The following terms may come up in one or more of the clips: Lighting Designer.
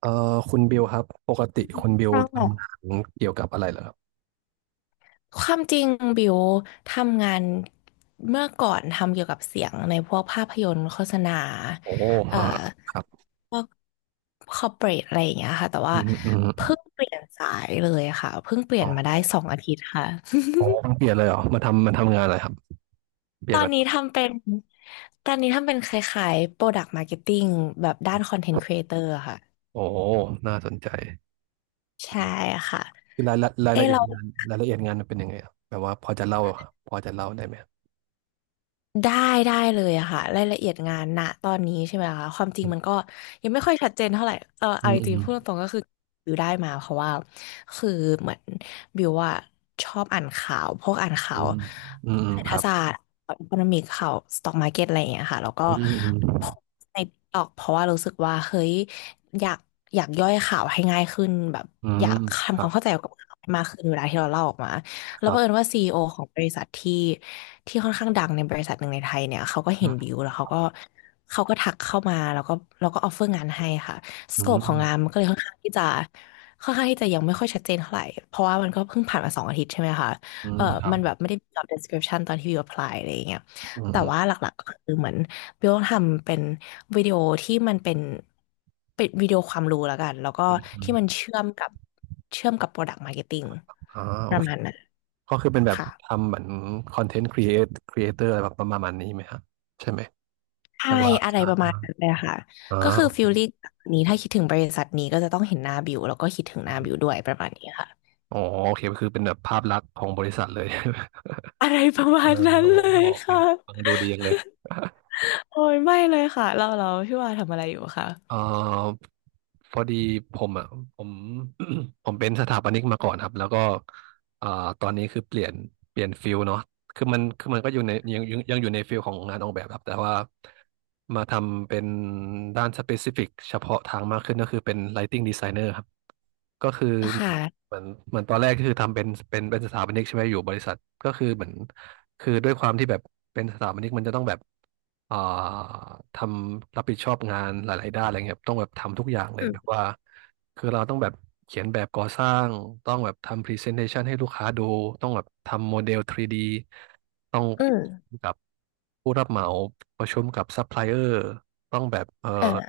เอ่อคุณบิวครับปกติคุณบิวค่ทำงาะนเกี่ยวกับอะไรเหรอครับความจริงบิวทำงานเมื่อก่อนทำเกี่ยวกับเสียงในพวกภาพยนตร์โฆษณาโอ้เอ่อ่าอครับคอร์เปรทอะไรอย่างเงี้ยค่ะแต่อืว่ามอืมเพิ่งเปลี่ยนสายเลยค่ะเพิ่งเปลี่ยอ๋นอมาได้สองอาทิตย์ค่ะ อ๋อเพิ่งเปลี่ยนเลยเหรอมาทำงานอะไรครับเป ตลี่ยอนนมานี้ทำเป็นตอนนี้ทำเป็นคล้ายๆ Product Marketing แบบด้าน Content Creator อะค่ะโอ้น่าสนใจใช่ค่ะคือรายละรายเอ้ละยเอียเรา ดงานรายละเอียดงานมันเป็นยังไงครับแบบว่าพอจะเล่าได้ไหมได้ได้เลยอะค่ะรายละเอียดงานณตอนนี้ใช่ไหมคะความจริอืงมันมก็ยังไม่ค่อยชัดเจนเท่าไหร่เอออืเอาจริงๆพูดตมรงๆก็คือบิวได้มาเพราะว่าคือเหมือนบิวว่าชอบอ่านข่าวพวกอ่านข่าอืวมอืมอืมเศรษคฐรับศาสตร์อีโคโนมิกข่าวสต็อกมาร์เก็ตอะไรอย่างเงี้ยค่ะแล้วก็อืมอืมโพสต์ในตอกเพราะว่ารู้สึกว่าเฮ้ยอยากอยากย่อยข่าวให้ง่ายขึ้นแบบอือมยากคทำรัควาบมเข้าใจกับข่าวให้มากขึ้นเวลาที่เราเล่าออกมา คแล้วรับังเอิญบว่าซีอีโอของบริษัทที่ค่อนข้างดังในบริษัทหนึ่งในไทยเนี่ยเขาก็อืเห็นมบิวแล้วเขาก็ทักเข้ามาแล้วก็ออฟเฟอร์งานให้ค่ะสอืโคปของงานมัมนก็เลยค่อนข้างที่จะค่อนข้างที่จะยังไม่ค่อยชัดเจนเท่าไหร่เพราะว่ามันก็เพิ่งผ่านมาสองอาทิตย์ใช่ไหมคะอืมเออครับมันแบบไม่ได้มี job description ตอนที่บิว apply อะไรอย่างเงี้ยอืมแต่อว่าหลักๆก็คือเหมือนบิวต้องทำเป็นวิดีโอที่มันเป็นวิดีโอความรู้แล้วกันแล้วก็ืมอืมที่มันอมเชื่อมกับ product marketing อ่าโอ ประมาณนั้น ก็คือเป็นแบบค่ะทำเหมือนคอนเทนต์ครีเอเตอร์อะไรแบบประมาณนี้ไหมครับใช่ไหมแปใช่ลว่าอะไรใช่ประมาณนั้นเลยค่ะอ่ก็คือฟิาลลิ่งแบบนี้ถ้าคิดถึงบริษัทนี้ก็จะต้องเห็นหน้าบิวแล้วก็คิดถึงหน้าบิวด้อวยประมาณนี้ค่ะอ๋อโอเคก็คือเป็นแบบภาพลักษณ์ของบริษัทเลย อะไรประ เอมาอณนั้นโอเลยโอเคค่ะฟังดูดีจังเลย โอ้ยไม่เลยค่ะเราเราพี่ว่าทำอะไรอยู่คะเอ่อพอดีผมอ่ะผม ผมเป็นสถาปนิกมาก่อนครับแล้วก็เอ่อตอนนี้คือเปลี่ยนฟิลเนาะคือมันก็อยู่ในยังอยู่ในฟิลของงานออกแบบครับแต่ว่ามาทำเป็นด้านสเปซิฟิกเฉพาะทางมากขึ้นก็คือเป็น Lighting Designer ครับ ก็คือค่ะเหมือนตอนแรกก็คือทำเป็นสถาปนิกใช่ไหมอยู่บริษัทก็คือเหมือนคือด้วยความที่แบบเป็นสถาปนิกมันจะต้องแบบอ่าทำรับผิดชอบงานหลายๆด้านอะไรเงี้ยครับต้องแบบทำทุกอย่างเลอืยแบบมว่าคือเราต้องแบบเขียนแบบก่อสร้างต้องแบบทำพรีเซนเทชันให้ลูกค้าดูต้องแบบทำโมเดล 3D ต้องอืมกับผู้รับเหมาประชุมกับซัพพลายเออร์ ต้องแบบเออ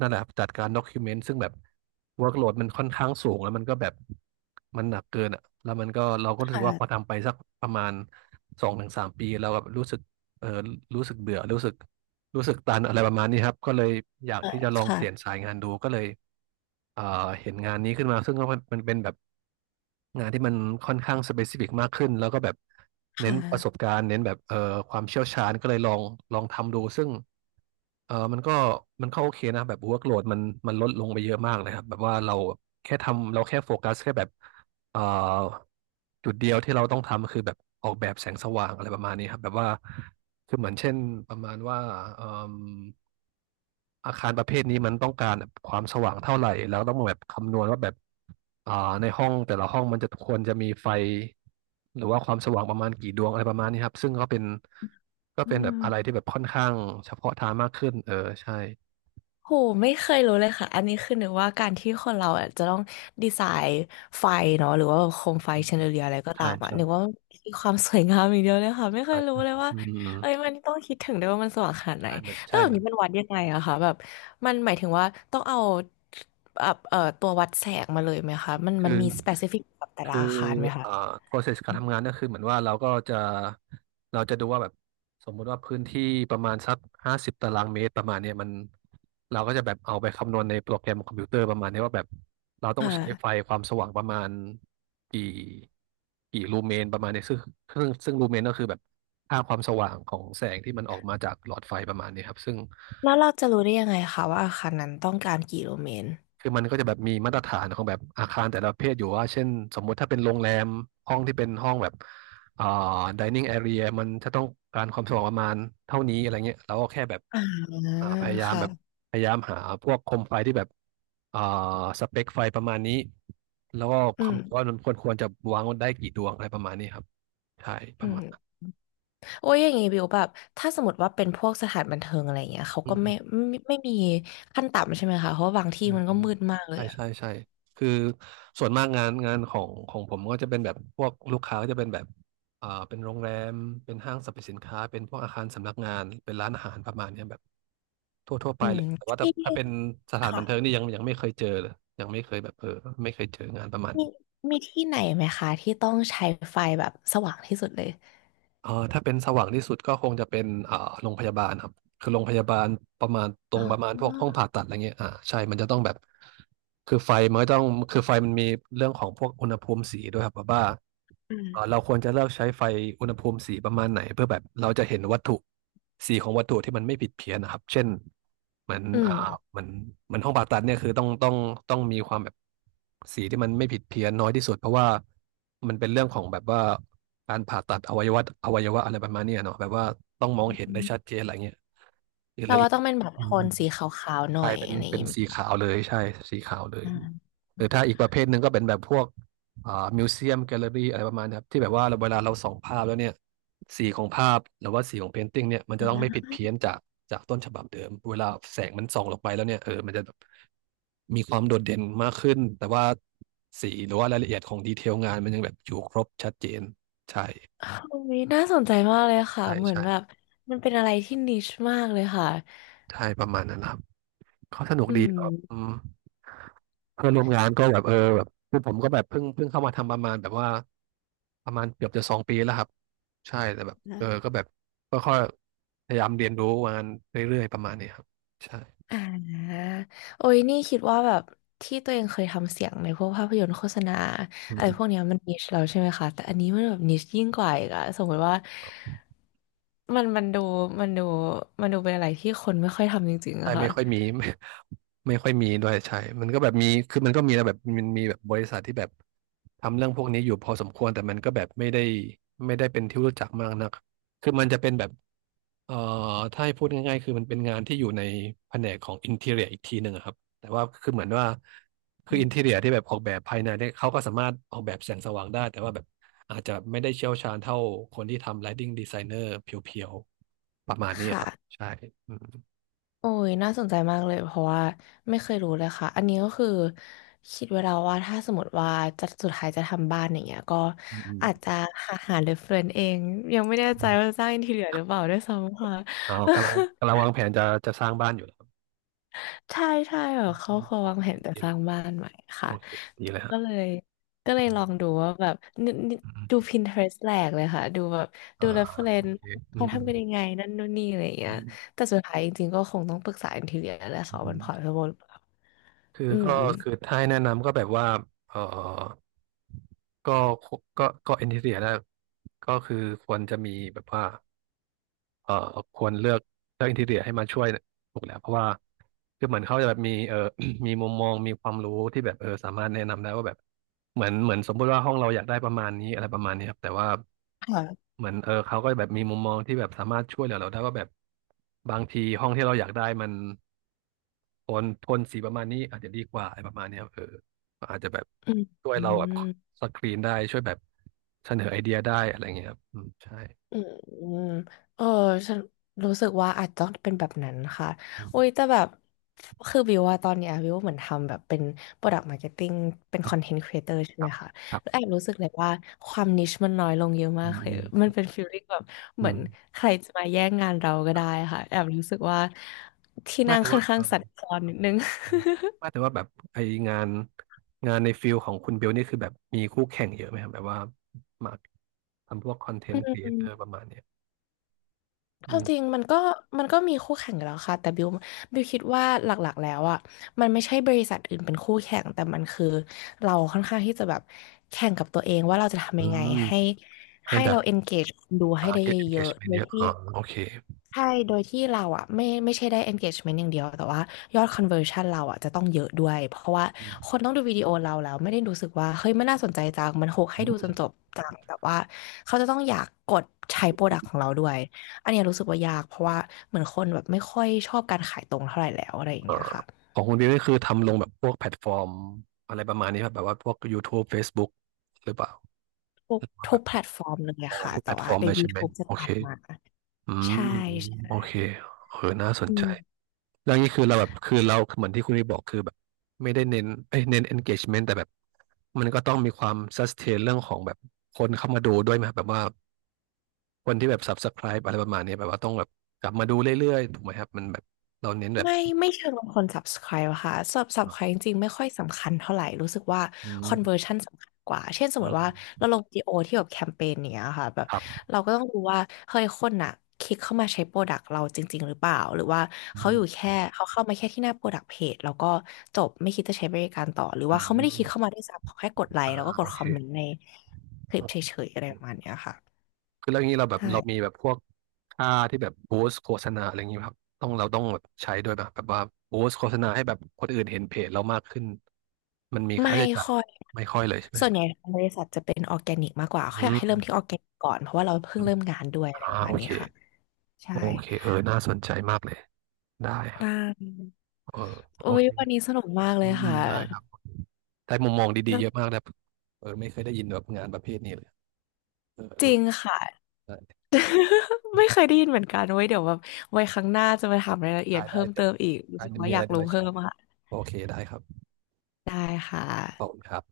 นั่นแหละครับจัดการด็อกิเมนต์ซึ่งแบบ workload มันค่อนข้างสูงแล้วมันก็แบบมันหนักเกินอ่ะแล้วมันก็เราก็รู้สึกว่าพอค่ะทำไปสักประมาณ2-3 ปีเราแบบรู้สึกเออรู้สึกเบื่อรู้สึกตันอะไรประมาณนี้ครับก็เลยอยากที่จะลองเปลี่ยนค่ะสายงานดูก็เลยเอ่อเห็นงานนี้ขึ้นมาซึ่งก็มันเป็นแบบงานที่มันค่อนข้างสเปซิฟิกมากขึ้นแล้วก็แบบเน้ค่นประสบะการณ์เน้นแบบความเชี่ยวชาญก็เลยลองทำดูซึ่ง เออมันก็โอเคนะแบบ workload มันลดลงไปเยอะมากเลยครับแบบว่าเราแค่ทำเราแค่โฟกัสแค่แบบเอ่อจุดเดียวที่เราต้องทำคือแบบออกแบบแสงสว่างอะไรประมาณนี้ครับแบบว่าคือเหมือนเช่นประมาณว่าเอิ่มอาคารประเภทนี้มันต้องการแบบความสว่างเท่าไหร่แล้วต้องแบบคำนวณว่าแบบอ่าในห้องแต่ละห้องมันจะควรจะมีไฟหรือว่าความสว่างประมาณกี่ดวงอะไรประมาณนี้ครับซึ่งก็เป็นก็อืเป็นแบบอะไรที่ม แบบค่อนข้างเฉพาะทางมากขึ้นใช่ โหไม่เคยรู้เลยค่ะอันนี้คือนึกว่าการที่คนเราอะจะต้องดีไซน์ไฟเนาะหรือว่าแบบโคมไฟอืมแชนเดอเลียอะไรก็ใช่ตามอ่ะใช่นึกว่ามันคือความสวยงามอย่างเดียวเลยค่ะไม่เคใช่ยรู้เลยว่าอืมเอ้ยมันต้องคิดถึงด้วยว่ามันสว่างขนาดไหนใช่มันแล้วใช่แบบมันนี้มันวัดยังไงอะคะแบบมันหมายถึงว่าต้องเอาแบบตัววัดแสงมาเลยไหมคะมันคือมันมีสเปซิฟิกกับแต่ละคืออาคารไหมเอ่อ คะ process การทำงานก็คือเหมือนว่าเราก็จะเราจะดูว่าแบบสมมุติว่าพื้นที่ประมาณสัก50 ตารางเมตรประมาณเนี้ยมันเราก็จะแบบเอาไปคำนวณในโปรแกรมคอมพิวเตอร์ประมาณเนี้ยว่าแบบเราต้คองใช้ไฟ่ะความสว่างประมาณกี่กี่ลูเมนประมาณเนี้ยซึ่งลูเมนก็คือแบบค่าความสว่างของแสงที่มันออกมาจากหลอดไฟประมาณเนี้ยครับซึ่ง แล้วเราจะรู้ได้ยังไงคะว่าอาคารนั้นต้องการกี่โลเมตรคือมันก็จะแบบมีมาตรฐานของแบบอาคารแต่ละประเภทอยู่ว่าเช่นสมมุติถ้าเป็นโรงแรมห้องที่เป็นห้องแบบอ่า dining area มันจะต้องการความสว่างประมาณเท่านี้อะไรเงี้ยเราก็แค่แบบอ่าอ่าพยายามแบบค่ะพยายามหาพวกโคมไฟที่แบบอ่าสเปคไฟประมาณนี้แล้วก็อืมคำนวณว่ามันควรจะวางได้กี่ดวงอะไรประมาณนี้ครับใช่ปอืระมาม ณนั้น โอ้ยอย่างงี้บิวแบบถ้าสมมติว่าเป็นพวกสถานบันเทิงอะไรอย่างเงี้ยเขาก็ไม่ไม่มีขั้นต่ำใช่ไหมคะเพราะว่าบางอืที่มมันอืก็มมืดมากเลใช่ยอะใช่ใช่คือส่วนมากงานของผมก็จะเป็นแบบพวกลูกค้าก็จะเป็นแบบเป็นโรงแรมเป็นห้างสรรพสินค้าเป็นพวกอาคารสำนักงานเป็นร้านอาหารประมาณเนี้ยแบบทั่วไปอืเลมยแต่ว่าถ้าที่ถ้าเป็นสถานบัค่ะนเทิงนี่ยังไม่เคยเจอเลยยังไม่เคยแบบไม่เคยเจองานประมาณมีนี้มีที่ไหนไหมคะที่ต้องใช้ไฟแบบสว่างที่สุดเลยอ่าถ้าเป็นสว่างที่สุดก็คงจะเป็นโรงพยาบาลครับ คือโรงพยาบาลประมาณตรอ๋งประมาณพวกห้องอผ่าตัดอะไรเงี้ยอ่าใช่มันจะต้องแบบคือไฟมันก็ต้องคือไฟมันมีเรื่องของพวกอุณหภูมิสีด้วยครับแบบว่าอืมเราควรจะเลือกใช้ไฟอุณหภูมิสีประมาณไหนเพื่อแบบเราจะเห็นวัตถุสีของวัตถุที่มันไม่ผิดเพี้ยนนะครับ เช่นเหมือนอืมเหมือนห้องผ่าตัดเนี่ยคือต้องมีความแบบสีที่มันไม่ผิดเพี้ยนน้อยที่สุดเพราะว่ามันเป็นเรื่องของแบบว่าการผ่าตัดอวัยวะอะไรประมาณเนี้ยเนาะแบบว่าต้องมองอเห็นได้ืมชัดเจนอะไรเงี้ย เอแปลลออีว่ากต้องเป็นแบบอืโทมอืนมสีขาวๆหน่อใช่ยเป็นอะไรอย่างเป็นงี้ไหสีมขาวเลยใช่สีขาวเลยอมหรือถ้าอีกประเภทหนึ่งก็เป็นแบบพวกอ่ามิวเซียมแกลเลอรี่อะไรประมาณนี้ครับที่แบบว่าเราเวลาเราส่องภาพแล้วเนี่ยสีของภาพหรือว่าสีของเพนติ้งเนี่ยมันอืจะต้องไม่ผิดมเพี้ยนจากต้นฉบับเดิมเวลาแสงมันส่องลงไปแล้วเนี่ยเออมันจะแบบมีความโดดเด่นมากขึ้นแต่ว่าสีหรือว่ารายละเอียดของดีเทลงานมันยังแบบอยู่ครบชัดเจนใช่โอ้ยน่าสนใจมากเลยค่ะใช่เหมือนใช่แบบมันเป็นอะไรที่นิชมากเลยค่ะใช่ประมาณนั้นครับ เขาสนุกอืดีแบบอืม มเพื่อนร่วมงานก็แบบเออแบบคือผมก็แบบเพิ่งเข้ามาทำประมาณแบบว่าประมาณเกือบจะ2 ปีแล้วครับใช่แต่แบบเออก็แบบก็ค่อยๆพยายามเรียนรู้มานเรื่อยๆประมาณนี้ครับใช่อ่าโอ้ยนี่คิดว่าแบบที่ตัวเองเคยทำเสียงในพวกภาพยนตร์โฆษณาอือะไรพวมกเนี้ยมันนิชเราใช่ไหมคะแต่อันนี้มันแบบนิชยิ่งกว่าอีกอะสมมติว่ามันมันดูมันดูมันดูเป็นอะไรที่คนไม่ค่อยทำจริงๆใช่อะไม่ค่ะค่อยมี ไม่ไม่ค่อยมีด้วยใช่มันก็แบบมีคือมันก็มีนะแบบมันมีแบบบริษัทที่แบบทำเรื่องพวกนี้อยู่พอสมควรแต่มันก็แบบไม่ได้เป็นที่รู้จักมากนักคือมันจะเป็นแบบ เอ่อถ้าให้พูดง่ายๆคือมันเป็นงานที่อยู่ในแผนกของอินทีเรียอีกทีหนึ่งอะครับแต่ว่าคือเหมือนว่าคืออินทีเรียที่แบบออกแบบภายในเนี่ยเขาก็สามารถออกแบบแสงสว่างได้แต่ว่าแบบอาจจะไม่ได้เชี่ยวชาญเท่าคนที่ทำ Lighting Designer เพียวๆประมาณนี้อะค่ะ ครับใช่อืมโอ้ยน่าสนใจมากเลยเพราะว่าไม่เคยรู้เลยค่ะอันนี้ก็คือคิดไว้แล้วว่าถ้าสมมติว่าจะสุดท้ายจะทำบ้านอย่างเงี้ยก็อืมอืมอาจจะหาเรฟเฟรนซ์เองยังไม่แน่ใจว่าจะสร้างอินทีเรียหรือเปล่าด้วยซ้ำค่ะ เอากำลังวางแผนจะสร้างบ้านอยู่แล้วครับ ใช่ใช่แบอืบเขามควรโอวางเคแผนจะดีสเลร้ายงบ้านใหม่โอค่ะเคดีเลยฮะก็เลยอืลองมดูว่าแบบนินิอืมดู Pinterest แหลกเลยค่ะดูแบบอ่าดูเรฟเฟรโอนซ์เคอืเขามทำกันยังไงนั่นนู่นนี่อะไรอย่างเงี้ยอืมแต่สุดท้ายจริงๆก็คงต้องปรึกษาอินทีเรียแหละค่ะว่ามันอืม พอรตเทเบิล คืออืมก็คือถ้าให้แนะนำก็แบบว่าเออก็ก็ก็เอนทีเรียนะก็คือควรจะมีแบบว่า เอ่อควรเลือกเลือกอินทีเรียให้มาช่วยถูกแล้วเพราะว่าคือเหมือนเขาจะแบบมี มีมุมมองมีความรู้ที่แบบเออสามารถแนะนำได้ว่าแบบเหมือนสมมุติว่าห้องเราอยากได้ประมาณนี้อะไรประมาณนี้ครับแต่ว่าค่ะเหมือนเออเขาก็แบบมีมุมมองที่แบบสามารถช่วยเหลือเราได้ว่าแบบบางทีห้องที่เราอยากได้มันโทนสีประมาณนี้อาจจะดีกว่าอะไรประมาณนี้ครับเออก็อาจจะแบบอืมช่วยอืเราแบบมสกรีนได้ช่วยแบบเสนอไอเดียได้อะไรอย่างเงี้ยครับอืมใช่อืมอืมเออฉันรู้สึกว่าอาจจะต้องเป็นแบบนั้นค่ะอืโอ้มยแต่แบบคือวิวว่าตอนเนี้ยวิวเหมือนทำแบบเป็น Product Marketing เป็น Content Creator ใช่คไหรัมบ คะแล้วแอบรู้สึกเลยว่าความนิชมันน้อยลงเยอะอืมากมเลอืยมมันเป็นฟีลลิ่งแบบอืเหมือนมใครจะมาแย่งงานเราก็ได้ค่ะแอบรู้สึกว่าที่ไมานั่งแต่ค่อว่านข้าเองอสั่นคลอนนิดนึง ไมาแต่ว่าแบบไองานงานในฟิลของคุณเบลนี่คือแบบมีคู่แข่งเยอะไหมครับแบบว่ามาทำพวกคอนเทนต์ครีเอเตอร์ป ระมาณเนี้ยคอืวามจริงมมันก็มีคู่แข่งอยู่แล้วค่ะแต่บิวคิดว่าหลักๆแล้วอ่ะมันไม่ใช่บริษัทอื่นเป็นคู่แข่งแต่มันคือเราค่อนข้างที่จะแบบแข่งกับตัวเองว่าเราจะอืทำยังไงมให้ให้ให้แบบเรา engage คนดูให้อ่า ได้เ get ยอะๆโด engagement ยเยอะที่ อ๋อโอเคใช่โดยที่เราอะไม่ใช่ได้ engagement อย่างเดียว แต่ว่ายอด conversion เราอะจะต้องเยอะด้วย เพราะว่าอืคมนต้องดูวิดีโอเราแล้วไม่ได้รู้สึกว่าเฮ้ยมันน่าสนใจจังมันโฮกอืให้ดูจนมจบจังแต่ว่าเขาจะต้องอยากกดใช้อโปรืดักต์ขอมงเราด้วยอันเนี้ยรู้สึกว่ายากเพราะว่าเหมือนคนแบบไม่ค่อยชอบการขายตรงเท่าไหร่แล้วอะไรอย่างเอ่เงี้ยอค่ะของคุณเบลนี่คือทำลงแบบพวกแพลตฟอร์มอะไรประมาณนี้ครับแบบว่าพวก YouTube Facebook หรือเปล่าทุกว่าทุแบกบแพลตฟอร์มเลยออะอค่ะทุกแพแต่ลตฟว่าอร์มใน เลยใช่ไหม YouTube จะโอตัเคดมาอืมใช่โอใช่เคเออน่าสนอืใจ ม แล้วนี่คือเราแบบคือเราเหมือนที่คุณพี่บอกคือแบบไม่ได้เน้นเอ้ยเน้น engagement แต่แบบมันก็ต้องมีความ sustain เรื่องของแบบคนเข้ามาดูด้วยไหมครับแบบว่าคนที่แบบ subscribe อะไรประมาณนี้แบบว่าต้องแบบกลับมาดูเรื่อยๆถูกไหมครับมันแบบเราเน้นแบบไม่ไม่เชิงลงคน subscribe อะค่ะ subscribe จริงๆไม่ค่อยสำคัญเท่าไหร่รู้สึกว่า อืม conversion สำคัญกว่าเช่นสอืมมติว่ามเราลงวิดีโอที่แบบแคมเปญเนี้ยค่ะแบบครับเราก็ต้องดูว่าเฮ้ยคนน่ะคลิกเข้ามาใช้โปรดักต์เราจริงๆหรือเปล่าหรือว่าอืเขาอมยู่แค่เขาเข้ามาแค่ที่หน้าโปรดักต์เพจแล้วก็จบไม่คิดจะใช้บริการต่อหรืออืว่าเขาไม่ได้คลิกเข้ามมาด้วยซ้ำเขาแค่กดไลอ่าค์แล้วก็กโอดคเคอมเมนต์ในคลิปเฉยๆอะไรประมาณเนี้ยค่ะคือเรื่องนี้เราแบบเรามีใช่ แบบพวก ค่าที่แบบบูสต์โฆษณาอะไรอย่างนี้ครับต้องเราต้องแบบใช้ด้วยป่ะแบบว่าบูสต์โฆษณาให้แบบคนอื่นเห็นเพจเรามากขึ้นมันมีค่าไม่ใช้จ่ายค่อย ไม่ค่อยเลยใช่ไหมส่วนใหญ่างบริษัทจะเป็นออร์แกนิกมากกว่าเขาอือยากมให้เริ่มที่ออร์แกนิกก่อน เพราะว่าเราอเพิ่งมเริ่มงานด้วยอะไรอ่าประมาโอณนี้เคค่ะใช่โอเคเออน่าสนใจมากเลยได้คนรับาเออโอโอ้ยเควันนี้สนุกมากเลอืยมอืมค่ะ ได้ครับได้มุมมองดีๆเยอะมากนะเออไม่เคยได้ยินแบบงานประเภทนี้เลยเออจรู้ริงค่ะ ได้ ไม่เคยได้ยินเหมือนกันโว้ย เดี๋ยวแบบไว้ครั้งหน้าจะมาถามรายละเอียดได้ได้เพิ่มเดี๋เติยวมอีกรู้ได้สึกว่ามีออะไรยากเดี๋ยวรู้มาแชเพิ่มร์ค่ะโอเคได้ครับได้ค่ะขอบคุณครับ